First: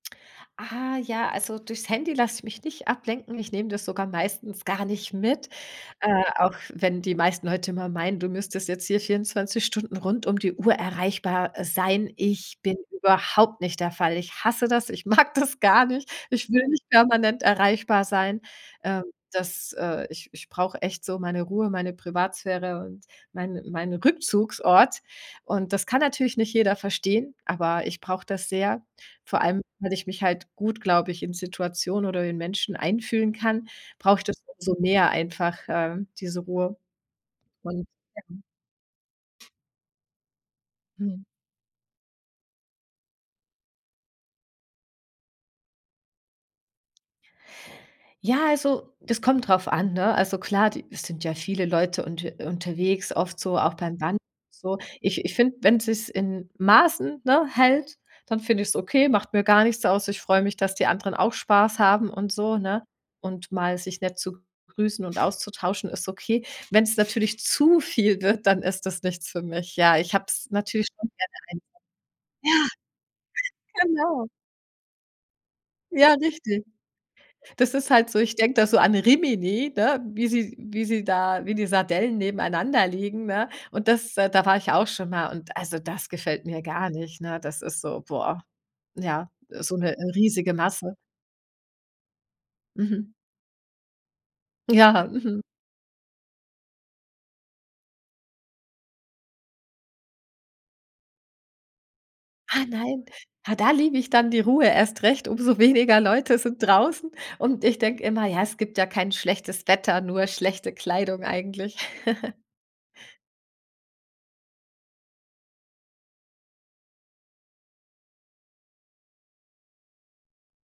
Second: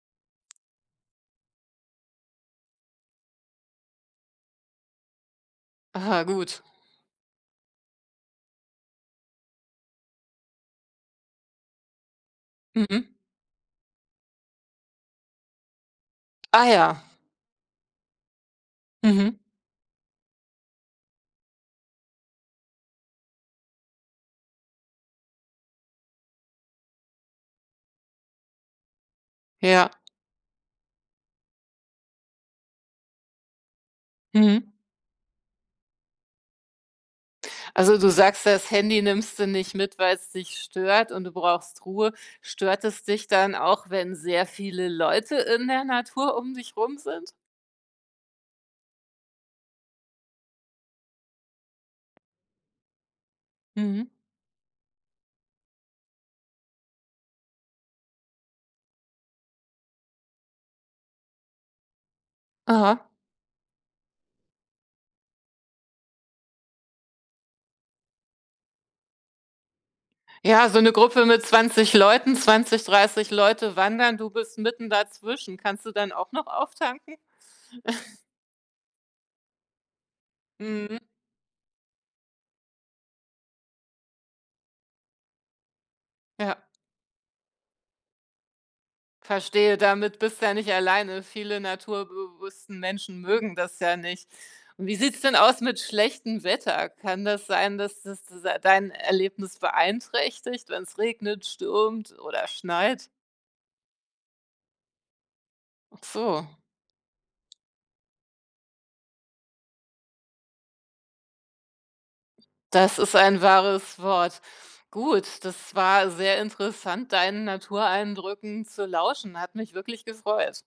Ah, ja, also durchs Handy lasse ich mich nicht ablenken. Ich nehme das sogar meistens gar nicht mit, äh, Aha. auch Gut. wenn die meisten Leute immer meinen, du müsstest jetzt hier 24 Stunden rund um die Uhr erreichbar, äh, sein. Ich bin Mhm. überhaupt nicht der Fall. Ich hasse das, ich mag das gar nicht! Ich Ah will nicht ja. permanent erreichbar sein. Ähm, Mhm. das, äh, ich ich brauche echt so meine Ruhe, meine Privatsphäre und mein mein Rückzugsort! Und das kann natürlich nicht jeder verstehen, aber ich brauche das sehr. Vor allem, Ja. weil ich mich halt gut, glaube ich, in Situationen oder in Menschen einfühlen kann, brauche ich das Mhm. umso mehr einfach, äh, diese Ruhe. Und, Also, du ähm sagst ja, das Handy nimmst du nicht mit, weil's dich stört Mhm. und du brauchst Ruhe. Stört es dich dann auch, wenn sehr viele Leute in der Natur um dich rum sind? Ja also, das kommt drauf an, ne? Also klar, die es sind ja viele Leute unter unterwegs, oft so auch beim Mhm. Wandern und so. Ich ich finde, wenn sich's in Maßen, ne, hält, dann finde ich's okay, macht mir gar nichts aus. Ich freue mich, dass die anderen auch Spaß haben und so, ne? Aha. Und mal sich nett zu grüßen und auszutauschen ist okay. Wenn's natürlich zu viel wird, dann ist das nichts für mich. Ja, ich habe es Ja so natürlich 'ne schon sehr, Gruppe sehr mit einfach. 20 Leuten, Ja. 20, 30 Leute wandern, Genau. du bist mitten da zwischen. Kannst du dann Ja, auch noch richtig! auftanken? Das ist halt so. Ich denke da so an Rimini, ne, wie sie wie Mhm. sie da wie die Sardellen nebeneinander liegen, ne? Und das da war ich auch schon mal und also das gefällt mir Ja. gar nicht, ne? Das ist so, boah, ja, so Verstehe. 'n 'ne Damit, bist du ja riesige nicht Masse. alleine. Viele naturbewussten Mhm. Menschen mögen das ja nicht. Und wie Ja. sieht's denn Mhm. aus mit schlechtem Wetter? Kann das sein, dass das es dein Erlebnis beeinträchtigt, wenn's regnet, stürmt oder Ah, nein. schneit? Ja, da liebe ich dann die Ruhe erst recht, umso weniger Ach Leute so. sind draußen. Und ich denke immer: „Ja, es gibt ja kein schlechtes Wetter, nur schlechte Kleidung eigentlich." Das ist ein wahres Wort. Gut, das war sehr interessant, deinen Natureindrücken zu lauschen. Hat mich wirklich gefreut.